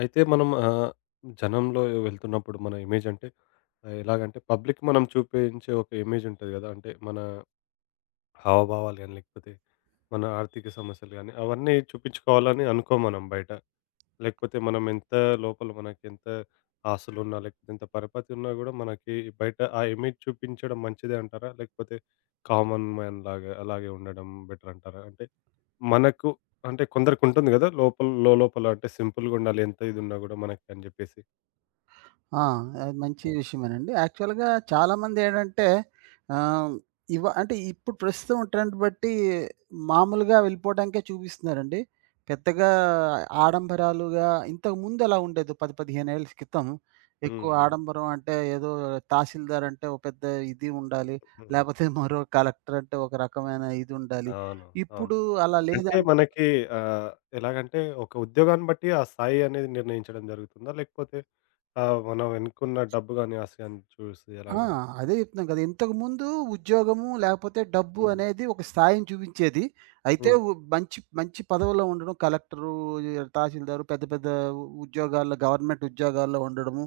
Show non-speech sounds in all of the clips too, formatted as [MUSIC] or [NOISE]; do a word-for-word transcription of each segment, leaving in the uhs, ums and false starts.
అయితే మనం ఆహ్, జనంలో వెళ్తున్నప్పుడు మన ఇమేజ్ అంటే ఆహ్, ఎలాగంటే పబ్లిక్ మనం చూపించే ఒక ఇమేజ్ ఉంటది గదా! అంటే మన హావభావాలు గాని, లేకపోతే మన ఆర్థిక సమస్యలు గాని, అవన్నీ చూపించుకోవాలని అనుకోం మనం బయట. లేకపోతే మనం ఎంత లోపల మనకెంత ఆస్తులున్నా, లేకపోతే ఎంత పరపతి ఉన్నా గూడా మనకి బయట ఆ ఇమేజ్ చూపించడం మంచిదే అంటారా? లేకపోతే కామన్ మ్యాన్ లాగా అలాగే ఉండడం బెటర్ అంటారా? అంటే మనకు అంటే కొందరికుంటుంది గదా! లోపల లోలోపల అంటే సింపుల్‌గుండాలి ఎంత ఇదున్నా గూడా మనకి అని జెప్పేసి. ఆ! అది మంచి హ్మ్. విషయమేనండి. యాక్చువల్‌గా చాలామంది ఏంటంటే ఆహ్, ఇవ అంటే ఇప్పుడు ప్రస్తుతం ట్రెండ్ బట్టి మామూలుగా వెళ్ళిపోవడానికే చూపిస్తున్నారండి. పెద్దగా ఆడంబరాలుగా ఇంతకుముందు ఎలా ఉండేదో పది, పదిహేను ఏళ్ల క్రితం హ్మ్. ఎక్కువ హ్మ్. ఆడంబరం అంటే ఏదో తహసీల్దార్ అంటే ఒక పెద్ద ఇది ఉండాలి. హుహు. లేపోతే మరో కలెక్టర్ అంటే ఒక రకమైన ఇది ఉండాలి. అవును. అవును. ఇప్పుడు అలా అంటే లేదండి. మనకి ఆహ్, ఎలాగంటే ఒక ఉద్యోగాన్ని బట్టి ఆ స్థాయి అనేది నిర్ణయించడం జరుగుతుందా? లేకపోతే ఆహ్, మనం వెనుకున్న డబ్బు గాని ఆశ గాని చూసి ఆ! అలాగా? అదే చెప్తున్నాను కదా! ఇంతకుముందు ఉద్యోగము లేకపోతే డబ్బు హ్మ్. అనేది ఒక స్థాయిని చూపించేది. అయితే హ్మ్. ఉ మంచి మంచి పదవిలో ఉండడం కలెక్టరు, తహసీల్దారు పెద్ద పెద్ద ఉద్యోగాల్లో గవర్నమెంట్ ఉద్యోగాల్లో ఉండడము.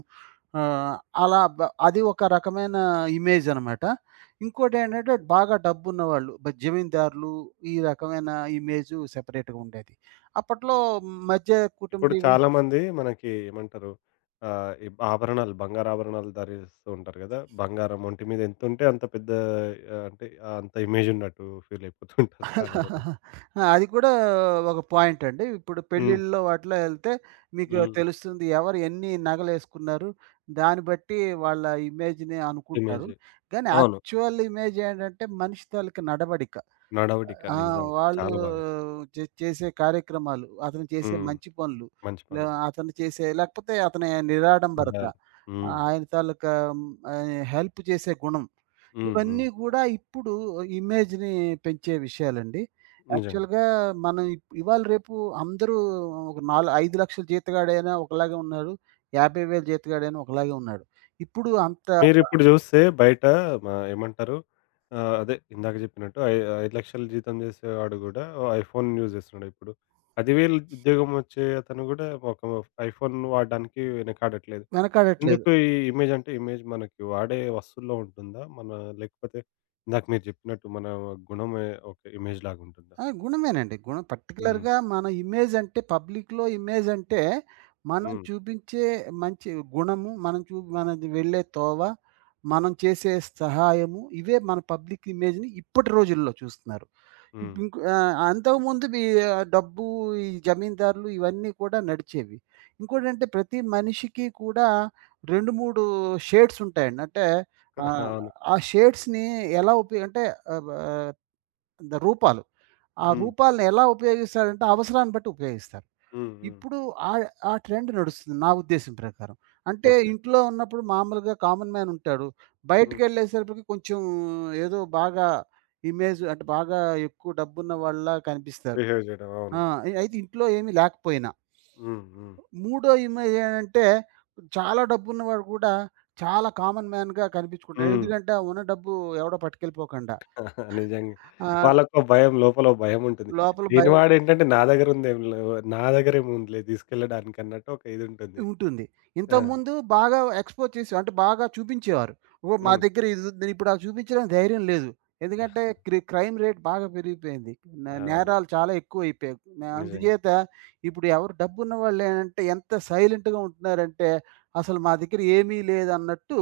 ఆహ్, అలా బ అది ఒక రకమైన ఇమేజ్ అనమాట. ఇంకోటేంటంటే బాగా డబ్బున్నవాళ్ళు బ జమీందారులు ఈ రకమైన ఇమేజు సెపరేట్‌గా ఉండేది. అప్పట్లో మధ్య ఇప్పుడు కుటుంబీ చాలామంది మనకి ఏమంటారు? ఆహ్, ఈ ఆభరణాలు, బంగారు ఆభరణాలు ధరిస్తూ ఉంటారు గదా! బంగారం ఒంటి మీద ఎంతుంటే అంత పెద్ద ఆహ్, అంటే ఆ అంత ఇమేజ్ ఉన్నట్టు ఫీల్ అయిపోతూ ఉంటారు చాలామంది. ఆ! అది కూడా ఒక పాయింటండి. ఇప్పుడు హ్మ్. పెళ్ళిళ్ళలో వాటిలో ఎళ్తే మీకు హ్మ్. తెలుస్తుంది. ఎవరు ఎన్ని నగలేసుకున్నారు, దాన్ని బట్టి వాళ్ళ ఇమేజ్‌ని అనుకుంటారు. ఇమేజ్. కానీ అవును. యాక్చువల్ ఇమేజ్ ఏంటంటే మనిషి తాలూకు నడవడిక. నడవడిక ఆ! నిజంగా. వాళ్ళు చాలా బాగా చే చేసే కార్యక్రమాలు, అతను చేసే హ్మ్. మంచి పనులు, మంచి లే పనులు. అతను చేసే లేకపోతే అతని నిరాడంబరత, సమయాలు. హ్మ్. ఆయన తాలూకా హ్మ్, ఆహ్, హెల్ప్ చేసే గుణం, హ్మ్. హ్మ్. ఇవన్నీ గూడా ఇప్పుడు ఇమేజ్‌ని పెంచే విషయాలండి. నిజంగా. యాక్చువల్‌గా మనం ఇప్ ఇవాళ రేపు అందరూ ఒక నాలు అయిదు లక్షల జీతగాడైనా ఒకలాగే ఉన్నారు. యాభై వేల జీతగాడైనా ఒకలాగే ఉన్నాడు. ఇప్పుడు అంత మీరిప్పుడు జూస్తే బయట మా ఏమంటారు? ఆహ్, అదే ఇందాక జెప్పినట్టు ఐ ఐదు లక్షల జీతం జేసేవాడు గూడా ఐఫోన్ యూజ్ జేస్తున్నాడు ఇప్పుడు. పది వేల ఉద్యోగం వచ్చే అతను గూడా ఒక ఐఫోన్ వాడడానికి వెనకాడట్లేదు. వెనకాడట్లేదు. ఎందుకు ఈ ఇమేజ్ అంటే ఇమేజ్ మనకి వాడే వస్తువుల్లో ఉంటుందా? మన లేకపోతే ఇందాక మీరు జెప్పినట్టు మన గుణమే ఒక ఇమేజ్ లాగుంటుందా? ఆ! గుణమేనండి. గుణం హ్మ్. పర్టిక్యులర్‌గా మన ఇమేజ్ అంటే పబ్లిక్‌లో ఇమేజ్ అంటే మనం హ్మ్. చూపించే మంచి గుణము, మనం చూ మనది వెళ్ళే తోవ, మనం చేసే సహాయము ఇవే మన పబ్లిక్ ఇమేజ్‌ని ఇప్పటి రోజుల్లో చూస్తున్నారు. హ్మ్. ఇప్పుడు ఇంకో ఆహ్, అంతకుముందు మీ ఆహ్, డబ్బు ఈ జమీందారులు ఇవన్నీ కూడా నడిచేవి. ఇంకోటంటే ప్రతి మనిషికి కూడా రెండు, మూడు షేడ్స్ ఉంటాయండి. అంటే [LAUGHS] ఆహ్, అవును. ఆ షేడ్స్‌ని ఎలా ఉపయోగ అంటే ఆహ్, బా ద రూపాలు. ఆ హ్మ్. రూపాలను ఎలా ఉపయోగిస్తారంటే అవసరాన్ని బట్టి ఉపయోగిస్తారు. హ్మ్. హ్మ్. ఇప్పుడు ఆ ఆ ట్రెండ్ నడుస్తుంది నా ఉద్దేశం ప్రకారం. అంటే ఓకే. ఇంట్లో ఉన్నప్పుడు మామూలుగా కామన్ మ్యాన్ ఉంటాడు. హ్మ్. బయటికెళ్ళేసరికి కొంచెం ఏదో బాగా ఇమేజ్ అంటే బాగా ఎక్కువ డబ్బున్న వాళ్ళలా కనిపిస్తారు. బిహేవ్ జేయడం. ఆ! అవును. అయితే ఇంట్లో ఏమీ లేకపోయినా. హ్మ్. హ్మ్. మూడో ఇమేజ్ ఏంటంటే చాలా డబ్బున్నవాడు కూడా చాలా కామన్ మ్యాన్‌గా కనిపించుకుంటాడు. హ్మ్. ఎందుకంటే ఆ ఉన్న డబ్బు ఎవడో పట్టుకెళ్ళిపోకుండా. నిజంగా. ఆహ్, వాళ్ళకో భయం లోపల ఓ భయముంటుంది. లోపల భయ లేనివాడేంటంటే నా దగ్గరుందేం లేవు నా దగ్గరేముందిలే తీసుకెళ్ళడానికి అన్నట్టు ఒక ఇదుంటుంది. ఉంటుంది. ఆ! ఇంతకుముందు బాగా ఎక్స్‌పోజ్ చేసేవారు. అంటే బాగా చూపించేవారు. ఓ మా హ్మ్. దగ్గర ఇదుంది. నేనిప్పుడు అది చూపించడానికి ధైర్యం లేదు. ఎందుకంటే క్రి క్రైమ్ రేట్ బాగా పెరిగిపోయింది. న అవును. నేరాలు చాలా ఎక్కువైపోయాయి. న నిజంగా. అందుచేత ఇప్పుడు ఎవరు డబ్బున్న వాళ్ళేంటంటే ఎంత సైలెంట్‌గా ఉంటున్నారంటే, అసలు మా దగ్గర ఏమీ లేదన్నట్టు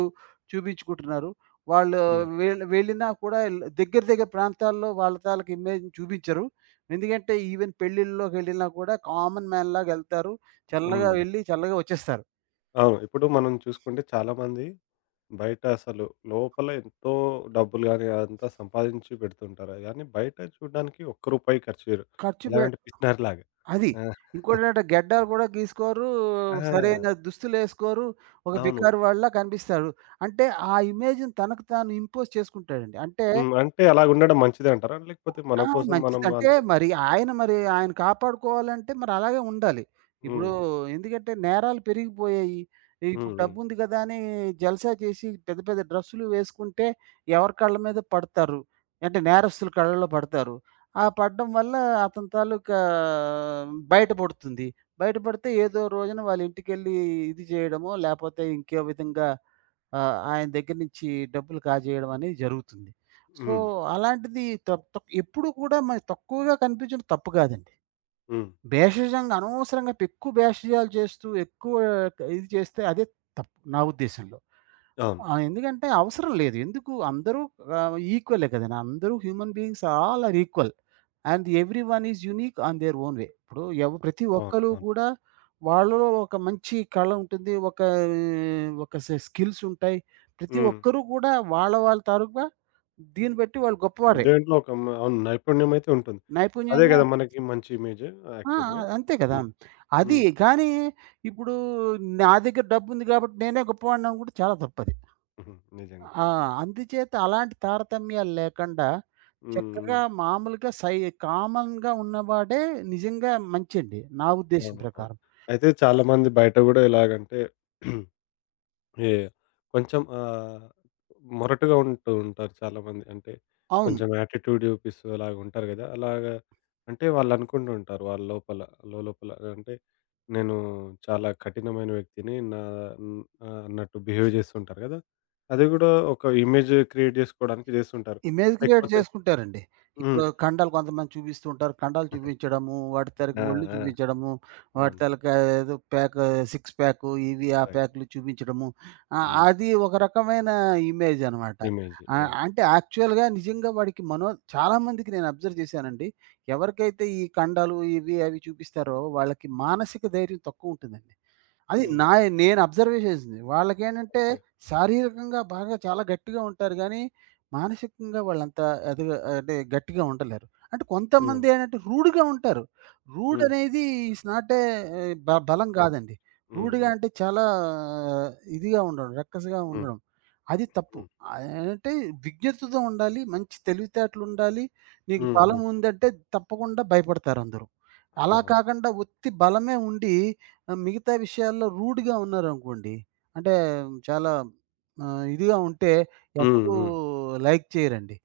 చూపించుకుంటున్నారు. వాళ్ళు హ్మ్. వెళ్ వెళ్ళినా కూడా ఎల్ దగ్గర దగ్గర ప్రాంతాల్లో వాళ్ళ తాలూకు ఇమేజ్‌ని చూపించరు. ఎందుకంటే ఈవెన్ పెళ్ళిళ్ళలోకెళ్ళినా కూడా కామన్ మ్యాన్‌లాగా ఎళ్తారు. చల్లగా హ్మ్. వెళ్ళి చల్లగా వచ్చేస్తారు. అవును. ఇప్పుడు మనం చూసుకుంటే చాలామంది బయట అసలు లోపల ఎంతో డబ్బులు గాని అదంతా సంపాదించి పెడుతుంటారు. గానీ బయట చూడడానికి ఒక్క రూపాయి ఖర్చు చేయరు. ఖర్చు పెట్ ఎలాగంటే పిసినారిలాగా. అది. ఆ! ఇంకోటేంటంటే గెడ్డాలు కూడా గీసుకోరు, ఆ! సరైన దుస్తులేసుకోరు, ఒక అవును. బికారి వాళ్ళలా కనిపిస్తాడు. అంటే ఆ ఇమేజ్‌ని తనకు తాను ఇంపోజ్ చేసుకుంటాడండి. అంటే హ్మ్. అంటే అలాగుండడం మంచిదే అంటారా? లేకపోతే మన ఆ! కోసం మనం మంచిదంటే అంత మరి ఆయన మరి ఆయన కాపాడుకోవాలంటే మరి అలాగే ఉండాలి. ఇప్పుడు హ్మ్. ఎందుకంటే నేరాలు పెరిగిపోయాయి. హ్మ్. ఇప్పుడు హ్మ్. డబ్బుంది కదా అని జల్సా చేసి పెద్ద పెద్ద డ్రెస్సులు వేసుకుంటే ఎవరి కళ్ళ మీద పడతారు. అంటే నేరస్తుల కళ్ళలో పడతారు. ఆ పడడం వల్ల అతని తాలూకా బయటపడుతుంది. బయటపడితే ఏదో రోజున వాళ్ళ ఇంటికెళ్ళి ఇది చేయడమో, లేపోతే ఇంకో విధంగా ఆహ్, ఆయన దగ్గర నుంచి డబ్బులు కాజేయడం అనేది జరుగుతుంది. సో, హ్మ్. అలాంటిది తప్ తప్ ఎప్పుడు కూడా మనకి తక్కువగా కనిపించడం తప్పు కాదండి. హ్మ్. భేషజంగా అనవసరంగా ఎక్కువ భేషజాలు చేస్తూ, ఎక్కువ ఇది చేస్తే అదే తప్పు నా ఉద్దేశంలో. అవును. ఆ! ఎందుకంటే అవసరం లేదు. ఎందుకు అందరూ ఆహ్, ఈక్వలే కదండీ. అందరూ human beings all are equal. And everyone is unique on their own way. ఇప్పుడు ఎవ్ ప్రతి అవును. ఒక్కళ్ళు అవును. కూడా వాళ్ళలో ఒక మంచి కళ ఉంటుంది. ఒక ఒక స స్కిల్స్ ఉంటాయి. ప్రతి హ్మ్. ఒక్కరు కూడా వాళ్ళ వాళ్ళ తాలూకా దీన్ని బట్టి వాళ్ళు గొప్పవారే. దేంట్లో ఒక మ అవును. నైపుణ్యమైతే ఉంటుంది. అదే నైపుణ్యంగా గదా! మనకి మంచి ఇమేజ్ ఆ! ఆ! యాక్చువల్‌గా. అంతే కదా! హ్మ్. అది హ్మ్. కానీ ఇప్పుడు నా దగ్గర డబ్బుంది కాబట్టి నేనే గొప్పవాడిని అనుకుంటే చాలా తప్పది. హుహు. నిజంగా. ఆ! అందుచేత అలాంటి తారతమ్యాలు లేకుండా హ్మ్. హ్మ్. చక్కగా మామూలుగా సై కామన్‌గా ఉన్నవాడే నిజంగా మంచండి. నా ఉద్దేశం అవును. అవును. ప్రకారం. అయితే చాలామంది బయట గూడా ఎలాగంటే ఏ కొంచెం ఆహ్, మొరటుగా ఉంటూ ఉంటారు చాలామంది. అంటే అవును. కొంచెం యాటిట్యూడ్ చూపిస్తూ అలాగ ఉంటారు గదా! అలాగా అంటే వాళ్ళనుకుంటూ ఉంటారు వాళ్ళ లోపల, లోలోపల అంటే నేను చాలా కఠినమైన వ్యక్తిని నా హ్మ్, ఆహ్, అన్నట్టు బిహేవ్ చేస్తుంటారు గదా! అది గూడా ఒక ఇమేజ్ క్రియేట్ జేసుకోవడానికి జేస్తుంటారు. ఇమేజ్ క్రియేట్ లేకపోతే చేసుకుంటారండి. ఇప్పుడు హ్మ్. కండాలు కొంతమంది చూపిస్తూ ఉంటారు. కండాలు చూపించడము, వాటి తాలూకు ఆ! ఒళ్ళు ఆ! చూపించడము, వాటి అవును. తాలూకా ఏదో ప్యాక్ సిక్స్ ప్యాక్ ఇవి ఆ ఎగ్జాక్ట్. ప్యాక్‌లు చూపించడము. ఆహ్, హ్మ్. అది ఒక రకమైన ఇమేజ్ అనమాట. ఇమేజ్. ఆహ్, యాహ్! అంటే యాక్చువల్‌గా నిజంగా వాడికి మనో చాలామందికి నేను అబ్జర్వ్ చేశానండి. ఎవరికైతే ఈ కండాలు ఇవి అవి చూపిస్తారో వాళ్ళకి మానసిక ధైర్యం తక్కువ ఉంటుందండి. అది హ్మ్. నా నేను అబ్జర్వ్ చేసింది. వాళ్ళకేంటంటే ఓకే. శారీరకంగా బాగా చాలా గట్టిగా ఉంటారు గానీ, మానసికంగా వాళ్ళంత ఎదగ అంటే గట్టిగా ఉండలేరు. అంటే హ్మ్. కొంతమంది ఏంటంటే రూడ్‌గా ఉంటారు. రూడ్ హ్మ్. అనేది ఇట్స్ నాట్ ఏ బ బలం హ్మ్. కాదండి. హ్మ్. రూడ్‌గా హ్మ్. అంటే చాలా ఇదిగా ఉండడం, రక్కసగా ఉండడం. అది తప్పు. హ్మ్. ఆహ్, అంటే విజ్ఞతతో ఉండాలి. మంచి తెలివితేటలుండాలి. నీకు బలం హ్మ్. ఉందంటే తప్పకుండా భయపడతారందరూ. అలా హ్మ్. కాకుండా ఉత్తి బలమే ఉండి ఆ! మిగతా విషయాల్లో రూడ్‌గా ఉన్నారనుకోండి. అంటే చాలా ఆహ్, ఇదిగా ఉంటే హ్మ్. ఎవరు హ్మ్. లైక్ చేయరండి.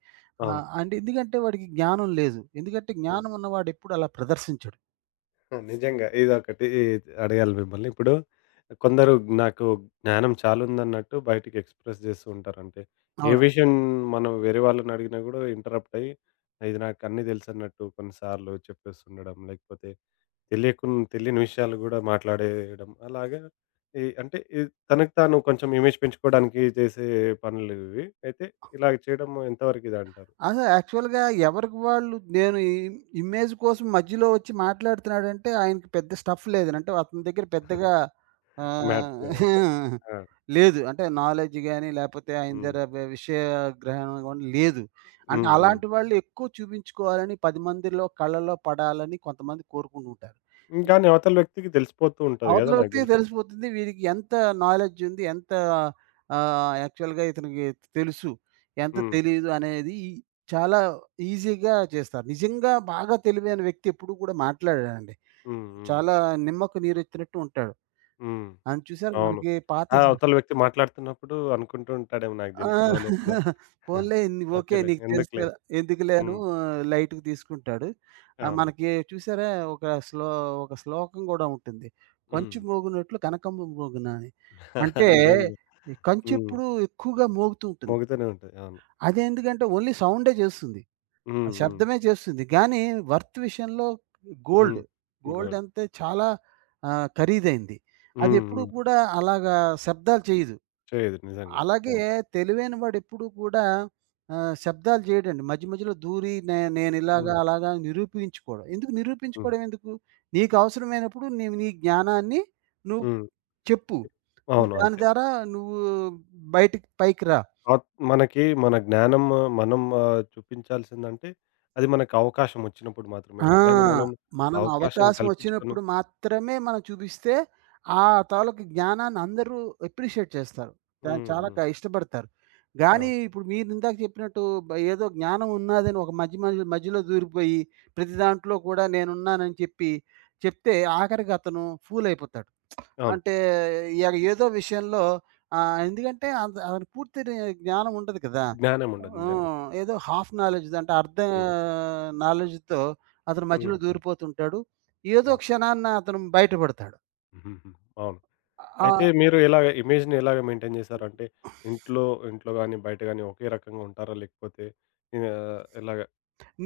అవును. ఆహ్, అంటే ఎందుకంటే వాడికి జ్ఞానం లేదు. ఎందుకంటే హ్మ్. జ్ఞానం ఉన్నవాడు ఎప్పుడు అలా ప్రదర్శించడు. ఆ! నిజంగా ఇదొకటి అడగాలి మిమ్మల్ని. ఇప్పుడు కొందరు నాకు జ్ఞానం చాలుందన్నట్టు బయటికి ఎక్స్‌ప్రెస్ చేస్తూ ఉంటారు. అంటే ఏ అవునా? విషయం మనం వేరే వాళ్ళని అడిగినా గూడా ఇంటరప్ట్ అయ్యి, ఇది నాకు అన్నీ తెలుసన్నట్టు కొన్నిసార్లు చెప్పేస్తుండడం, లేకపోతే తెలియకున్ తెలియని విషయాలు గూడా మాట్లాడేయడం. అలాగా ఈ అంటే ఈ తనకు తాను కొంచెం ఇమేజ్ పెంచుకోవడానికి చేసే పనులు ఇవి. అయితే ఇలాగ చేయడం ఎంతవరకు ఇదంటారు? అసలు యాక్చువల్‌గా ఎవరికి వాళ్ళు నేను ఈ ఇమేజ్ కోసం మధ్యలో వచ్చి మాట్లాడుతున్నాడంటే ఆయనకి పెద్ద స్టఫ్ లేదు. అంటే అతని దగ్గర పెద్దగా [LAUGHS] ఆహ్, మ్యాటర్ లేదంటారు. [LAUGHS] ఆ! లేదు. అంటే నాలెడ్జ్ గాని లేపోతే ఆయన హ్మ్. దగ్గర వి విషయ గ్రహణం గాని లేదు. అంటే హ్మ్. హ్మ్. అలాంటి వాళ్ళు ఎక్కువ చూపించుకోవాలని పది మందిలో కళ్ళలో పడాలని కొంతమంది కోరుకుంటూ ఉంటారు. హ్మ్. కానీ అవతల వ్యక్తికి తెలిసిపోతూ ఉంటది అవతల గదా! నాకు వ్యక్తికి దెలిసి. తెలిసిపోతుంది. వీడికి ఎంత నాలెడ్జ్ ఉంది. ఎంత ఆహ్, యాక్చువల్‌గా ఇతనికి తెలుసు. ఎంత హ్మ్. తెలీదు అనేది చాలా ఈజీగా చేస్తారు. నిజంగా బాగా తెలివైన వ్యక్తి ఎప్పుడూ కూడా మాట్లాడడండి. హ్మ్. హ్మ్. చాలా నిమ్మకు నీరెత్తినట్టు ఉంటాడు. హ్మ్. ఆయన చూసారా అవును. మనకి పాత ఆ! సి అవతల వ్యక్తి మాట్లాడుతున్నప్పుడు అనుకుంటూ ఉంటాడేమో నాకు ఆ! దెలిసి లోలోపల. [LAUGHS] పోన్లే ని ఓకే. ఓకేలే. నీకు తెలుసు ఎందుకులే. కదా! ఎందుకులే అను హ్మ్. లైట్‌గా తీసుకుంటాడు. ఆహ్, అవును. మనకి చూసారా ఒక శ్లో ఒక శ్లోకం గూడా ఉంటుంది. హ్మ్. "కంచు మోగినట్లు కనకంబ మోగునా" అని. [LAUGHS] అంటే నిజంగా. ఈ కంచె హ్మ్. ఎప్పుడు ఎక్కువగా మోగుతూ ఉంటుంది. మోగుతూనే ఉంటది. అవును. అదెందుకంటే ఓన్లీ సౌండే చేస్తుంది. ఆ హ్మ్. హ్మ్. శబ్దమే చేస్తుంది. గానీ వర్త్ విషయంలో గోల్డ్, హ్మ్. Gold good. అంతే చాలా ఆహ్, ఖరీదైంది. హ్మ్. అదెప్పుడూ హ్మ్. కూడా అలాగా శబ్దాలు చేయదు. చేయదు నిజంగా. అలాగే అవును. తెలివైన వాడు ఎప్పుడూ కూడా ఆహ్, శబ్దాలు చేయడండి. మధ్య మధ్యలో దూరి నే నేనిలాగా, హ్మ్. అలాగా నిరూపించుకోవడం. ఎందుకు హ్మ్. నిరూపించుకోవడం ఎందుకు? నీకు అవసరమైనప్పుడు నీవు నీ జ్ఞానాన్ని నువ్వు హ్మ్. చెప్పు. నువ్వు అవును. దాని అంతే. ద్వారా నువ్వు బయటికి పైకి రా. ఆత్ మనకి మన జ్ఞానం ఆ, మనం ఆహ్, చూపించాల్సిందంటే, అది మనకు అవకాశం వచ్చినప్పుడు మాత్రమే. ఆ! కానీ మనం మనం అవకాశం అవకాశం కల్పించుకొని వచ్చినప్పుడు మాత్రమే మనం చూపిస్తే, ఆ తాలూకు జ్ఞానాన్ని అందరూ అప్రిషియేట్ చేస్తారు. దాన్ని హ్మ్. చాలా హ్మ్. క ఇష్టపడతారు. గానీ అవును. ఇప్పుడు మీరు ఇందాక చెప్పినట్టు బ ఏదో జ్ఞానం ఉన్నాదని ఒక మధ్య మధ్య మధ్యలో దూరిపోయి, ప్రతి దాంట్లో కూడా నేనున్నానని చెప్పి, చెప్తే ఆఖరికి అతను ఫూలయిపోతాడు. అవును. అంటే ఇగ ఏదో విషయంలో ఆహ్, ఎందుకంటే అంత ఆమెకు పూర్తి రి జ్ఞానం ఉండదు కదా! జ్ఞానం ఉండదు నిజంగా. హ్మ్. ఏదో హాఫ్ నాలెడ్జ్ అంటే అర్ధ హ్మ్. నాలెడ్జ్‌తో అతను హ్మ్. మధ్యలో హ్మ్. దూరిపోతుంటాడు. ఏదో అవును. క్షణాన అతను బయటపడతాడు. [LAUGHS] హుహుహు. అవును. ఆ! అయితే మీరు ఎలాగ ఇమేజ్‌ని ఎలాగ మెయింటైన్ చేశారు? అంటే ఇంట్లో ఇంట్లో గాని, బయట గాని ఒకే రకంగా ఉంటారా? లేకపోతే ఆహ్, ఎలాగ?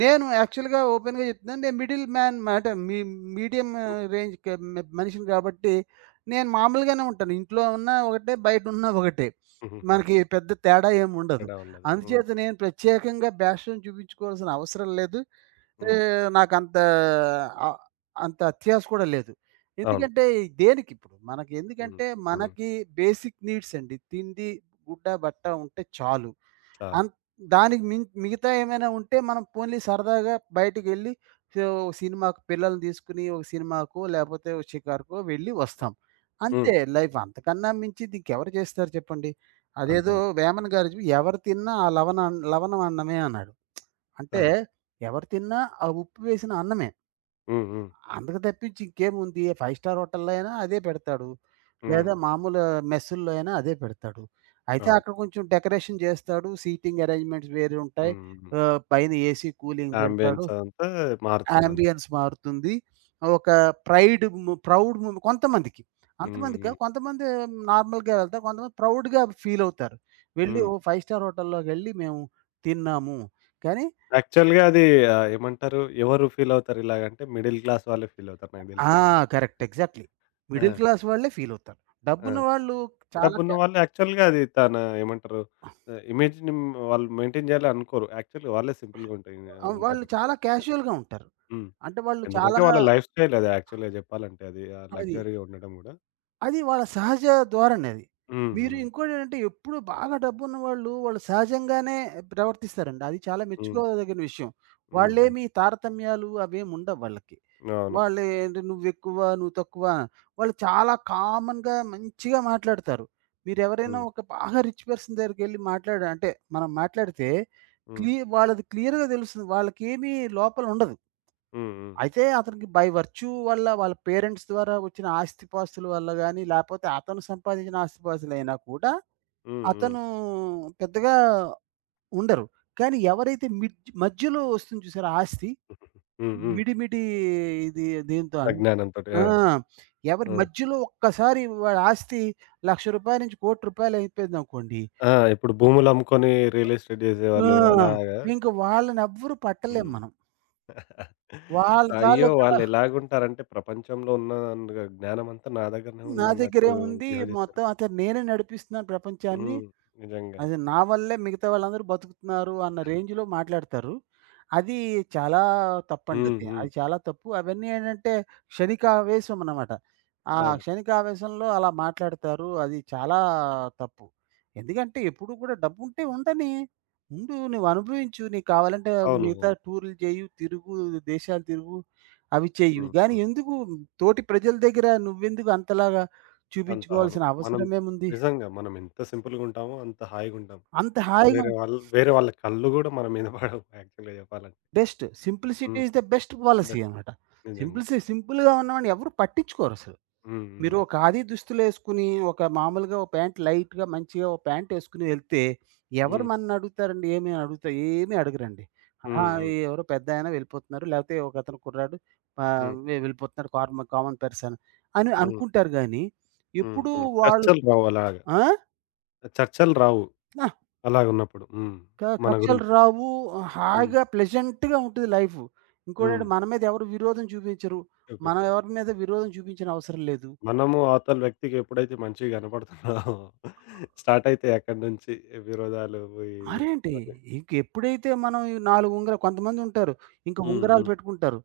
నేను యాక్చువల్‌గా ఓపెన్‌గా చెప్తున్నాను. నేను మిడిల్ మ్యాన్ మాట మీ మీడియం [LAUGHS] రేంజ్ క మ మనిషిని కాబట్టి, నేను మామూలుగానే ఉంటాను. ఇంట్లో ఉన్నా ఒకటే, బయటున్నా ఒకటే. హ్మ్. హుహుహు. మనకి పెద్ద తేడా ఏముండదు. తేడా ఉండదు. హ్మ్. అందుచేత నేను ప్రత్యేకంగా బ్యాష్‌ని చూపించుకోవాల్సిన అవసరం లేదు. ఏ హ్మ్. నాకంత ఆహ్, అంత అత్యాస కూడా లేదు. అవును. ఎందుకంటే దేనికిప్పుడు మనకి హ్మ్. ఎందుకంటే హ్మ్. మనకి బేసిక్ నీడ్స్ అండి. తిండి, గుడ్డ, బట్ట ఉంటే చాలు. చాలు. అంత్ దానికి మిం మిగతా ఏమైనా ఉంటే మనం పోన్లీ సరదాగా బయటికెళ్ళి సో, ఒక సినిమాకు పిల్లల్ని తీసుకొని ఒక సినిమాకో లేపోతే ఒక షికారుకో వెళ్ళి వస్తాం. హ్మ్. అంతే లైఫ్ అంతకన్నా మించింది ఇంకెవరు చేస్తారు చెప్పండి. అదేదో అంతే. వేమన గారు చెప్పి, "ఎవరు తిన్నా ఆ లవణ అన్- లవణం అన్నమే" అన్నాడు. అంటే ఆ! ఎవరు తిన్నా ఆ ఉప్పు వేసిన అన్నమే. హ్మ్. హ్మ్. అంతకు తప్పించి ఇంకేముంది? ఫైవ్ స్టార్ హోటల్‌లో అయినా అదే పెడతాడు. హ్మ్. లేదా మామూలు మెస్సుల్లో అయినా అదే పెడతాడు. అయితే అవును. అక్కడ కొంచెం డెకరేషన్ చేస్తాడు. సీటింగ్ అరేంజ్‌మెంట్స్ వేరే ఉంటాయి. హ్మ్. హ్మ్. ఆహ్, పైన ఏసీ కూలింగ్ పెడతాడు. యాంబియన్స్ అదంతా మారుతుందంతే. యాంబియన్స్ మారుతుంది. ఒక ప్రైడ్ ము ప్రౌడ్ ము కొంతమందికి. హ్మ్. అంతమంది కాదు. హ్మ్. కొంతమంది నార్మల్‌గా వెళ్తారు. కొంతమంది ప్రౌడ్‌గా ఫీల్ అవుతారు. వెళ్ళి హ్మ్. ఓ ఫైవ్ స్టార్ హోటల్‌లోకెళ్ళి మేము తిన్నాము. కానీ యాక్చువల్‌గా అది ఆహ్, ఏమంటారు? ఎవరు ఫీలవుతారు ఇలాగంటే మిడిల్ క్లాస్ వాళ్ళే ఫీలవుతారు నాకు ఆ! దెలిసి ఇలాగ. కరెక్ట్. ఎగ్జాక్ట్‌లీ. ఆ! మిడిల్ క్లాస్ వాళ్ళే ఫీలవుతారు. ఆ! డబ్బున్న వాళ్ళు చాలా డబ్బున్న క్యా వాళ్ళు యాక్చువల్‌గా అది తన ఏమంటారు? ఆహ్, ఇమేజ్‌ని వాళ్ళు మెయింటైన్ జేయాలనుకోరు. యాక్చువల్‌గా వాళ్ళే సింపుల్‌గా ఉంటాయి ఆహ్, వాళ్ళు ఉంటారు. చాలా క్యాజుయల్‌గా ఉంటారు. హ్మ్. అంటే వాళ్ళు ఎందుకంటే చాలా వాళ్ళ లైఫ్ స్టైల్ అది యాక్చువల్‌గా జెప్పాలంటే అది ఆ అది లగ్జరీగా ఉండడం గూడా. అది వాళ్ళ సహజ ధోరణి అది. హ్మ్. మీరు హ్మ్. ఇంకోటేంటంటే ఎప్పుడు బాగా డబ్బున్న వాళ్ళు, వాళ్ళు సహజంగానే ప్రవర్తిస్తారండి. అది చాలా హ్మ్. మెచ్చుకోదగిన విషయం. హ్మ్. హ్మ్. వాళ్ళేమి తారతమ్యాలు అవేమి ఉండవు వాళ్ళకి. అవును. వాళ్ళు ఏంటి నువ్వెక్కువ, నువ్వు తక్కువ వాళ్ళు చాలా కామన్‌గా మంచిగా మాట్లాడతారు. మీరెవరైనా హ్మ్. ఒక బాగా రిచ్ పర్సన్ దగ్గరికెళ్లి మాట్లాడ అంటే మనం మాట్లాడితే హ్మ్. క్లి వాళ్ళది క్లియర్‌గా తెలుస్తుంది. వాళ్ళకేమీ లోపలుండదు. హ్మ్. హ్మ్. అయితే అతనికి బై వర్చ్యూ వల్ల వాళ్ళ పేరెంట్స్ ద్వారా వచ్చిన ఆస్తిపాస్తుల వల్ల గాని, లేపోతే అతను సంపాదించిన ఆస్తిపాస్తులైనా కూడా హ్మ్. హ్మ్. అతను పెద్దగా ఉండరు. కానీ ఎవరైతే మిడ్ మధ్యలో వస్తుంది చూసారా ఆస్తి, హ్మ్. హ్మ్. మిడిమిడి ఇది దీంతో అన్ అజ్ఞానంతోటి. ఆ! ఆ! ఎవరి హ్మ్. మధ్యలో ఒక్కసారి వాడి ఆస్తి రూ. ఒక లక్ష నుంచి రూ. ఒక కోటి అయిపోయిందనుకోండి. ఆ! ఇప్పుడు భూములమ్ముకొని రియల్ ఎస్టేట్ ఆ! జేసేవాళ్ళు అలాగా. ఇంక వాళ్ళనెవ్వరు పట్టలేం హ్మ్. మనం. వాళ్ళ అయ్యో! తాలూకా వాళ్ళెలాగుంటారంటే ప్రపంచంలో ఉన్న న్‌గ జ్ఞానమంతా నా దగ్గరనే నా ఉందన్నట్టు దగ్గరేముంది బిహేవ్ జేస్తారు. మొత్తం అతను నేనే నడిపిస్తున్నాను ప్రపంచాన్ని. హ్మ్. నిజంగా. అది నా వల్లే మిగతా వాళ్ళందరూ బతుకుతున్నారు అన్న రేంజ్‌లో మాట్లాడతారు. అది చాలా తప్పండి హ్మ్. అది. హ్మ్. అది చాలా తప్పు. అవన్నీ ఏంటంటే క్షణికావేశం అన్నమాట. ఆ అవును. క్షణికావేశంలో అలా మాట్లాడతారు. అది చాలా తప్పు. ఎందుకంటే ఎప్పుడు కూడా డబ్బుంటే ఉండని. ముందు నువ్వు అనుభవించు. నీకు కావాలంటే అవును. మిగతా అవును. టూర్‌లు చేయు, తిరుగు, దేశాలు తిరుగు అవి చెయ్యు. హ్మ్. గానీ హ్మ్. ఎందుకు తోటి ప్రజల దగ్గర నువ్వెందుకు అంతలాగా అంత అవును. చూపించుకోవాల్సిన మనం అవసరమేముంది? నిజంగా మనం ఎంత సింపుల్‌గుంటామో అంత హాయిగుంటాం. అంత హాయిగా వేరే వాళ్ళు వేరే వాళ్ళ కళ్ళు గూడా మన మీద పడవు యాక్చువల్‌గా జెప్పాలంటే. Best. Simplicity hmm. Is the best policy best. అనమాట. నిజంగా. సింప్లిసి సింపుల్‌గా ఉన్నామని ఎవరు పట్టించుకోరసలు. హ్మ్. మీరు హ్మ్. ఒక ఖాదీ దుస్తులేసుకొని, ఒక మామూలుగా ఒక ప్యాంట్ లైట్‌గా మంచిగా ఒక ప్యాంటేసుకొని వెళ్తే, ఎవరు హ్మ్. మననడుగుతారండి? ఏమి అడుగుతా ఏమి అడగరండి. ఆహా! హ్మ్. ఈ హ్మ్. ఎవరో పెద్దాయన వెళ్ళిపోతున్నారు. లేకపోతే ఒకతను కుర్రాడు ఆహ్, హ్మ్. వె వెళ్ళిపోతున్నాడు. కార్మ కామన్ పర్సన్ అని హ్మ్. అనుకుంటారు గానీ, హ్మ్. ఎప్పుడు హ్మ్. వాళ్ళు చర్చలు రావు అలాగా. ఆ! చర్చలు రావు అలాగున్నప్పుడు. హ్మ్. క మన కక్షలు గురించి. రావు. హ్మ్. హాయిగా ప్లెజెంట్‌గా ఉంటది లైఫు. హ్మ్. ఇంకోటేంటి మన మీద ఎవరు విరోధం చూపించరు. మనం చూపించరు. ఎవరి మీద విరోధం చూపించిన అవసరం లేదు. మనము అవతల వ్యక్తికి ఎప్పుడైతే మంచిగా కనపడుతున్నామో స్టార్ట్ అయితాయి అక్కడి నుంచి విరోధాలు ఇవి మరేంటి ఇవన్నీ. ఇంక ఎప్పుడైతే మనం ఈ నాలుగు ఉంగరాలు కొంతమందుంటారు. ఇంక హ్మ్. ఉంగరాలు హ్మ్. పెట్టుకుంటారు.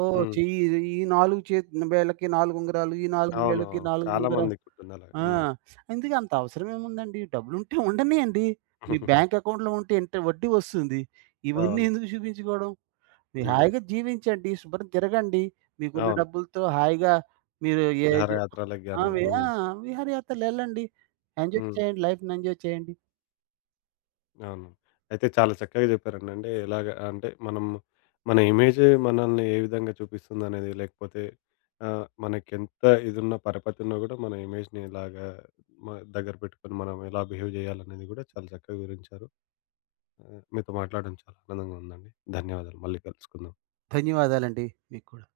ఓహ్! హ్మ్. చెయ్యి ఈ నాలుగు చేత్ వేళ్ళకి నాలుగు ఉంగరాలు, ఈ నాలుగు వేళ్ళకి అవునవును. నాలుగు చాలా ఉంగరాలు. మందికుంటుందలాగా. ఆ! హ్మ్. ఎందుకు అంత అవసరం ఏముందండి? డబ్బులుంటే ఉండనియండి. మీ బ్యాంక్ [LAUGHS] అకౌంట్‌లో ఉంటే ఇంత వడ్డీ వస్తుంది. ఇవన్నీ అవును. ఎందుకు చూపించుకోవడం? మీరు హ్మ్. హాయిగా జీవించండి. శుభ్రం తిరగండి. మీకున్న అవును. డబ్బులతో హాయిగా మీరు ఏ జ విహారయాత్రలకి ఆ! గాని. వి ఆ! హ్మ్. విహారయాత్రలెళ్ళండి. ఎంజాయ్ హ్మ్. చేయండి. లైఫ్‌ని ఎంజాయ్ చేయండి. అవును. అయితే చాలా చక్కగా చెప్పారండి. అంటే ఎలాగ అంటే మనం మన ఇమేజ్ మనల్ని ఏ విధంగా చూపిస్తుందనేది లేకపోతే ఆహ్, మనకెంత ఇదున్న పరపతి ఉన్నా గూడా మన ఇమేజ్‌ని ఇలాగా మ దగ్గర పెట్టుకొని మనం ఎలా బిహేవ్ జేయాలనేది గూడా చాలా చక్కగా వివరించారు. ఆహ్, మీతో మాట్లాడడం చాలా ఆనందంగా ఉందండి. ధన్యవాదాలు. మళ్ళీ కలుసుకుందాం. ధన్యవాదాలండి మీకు కూడా.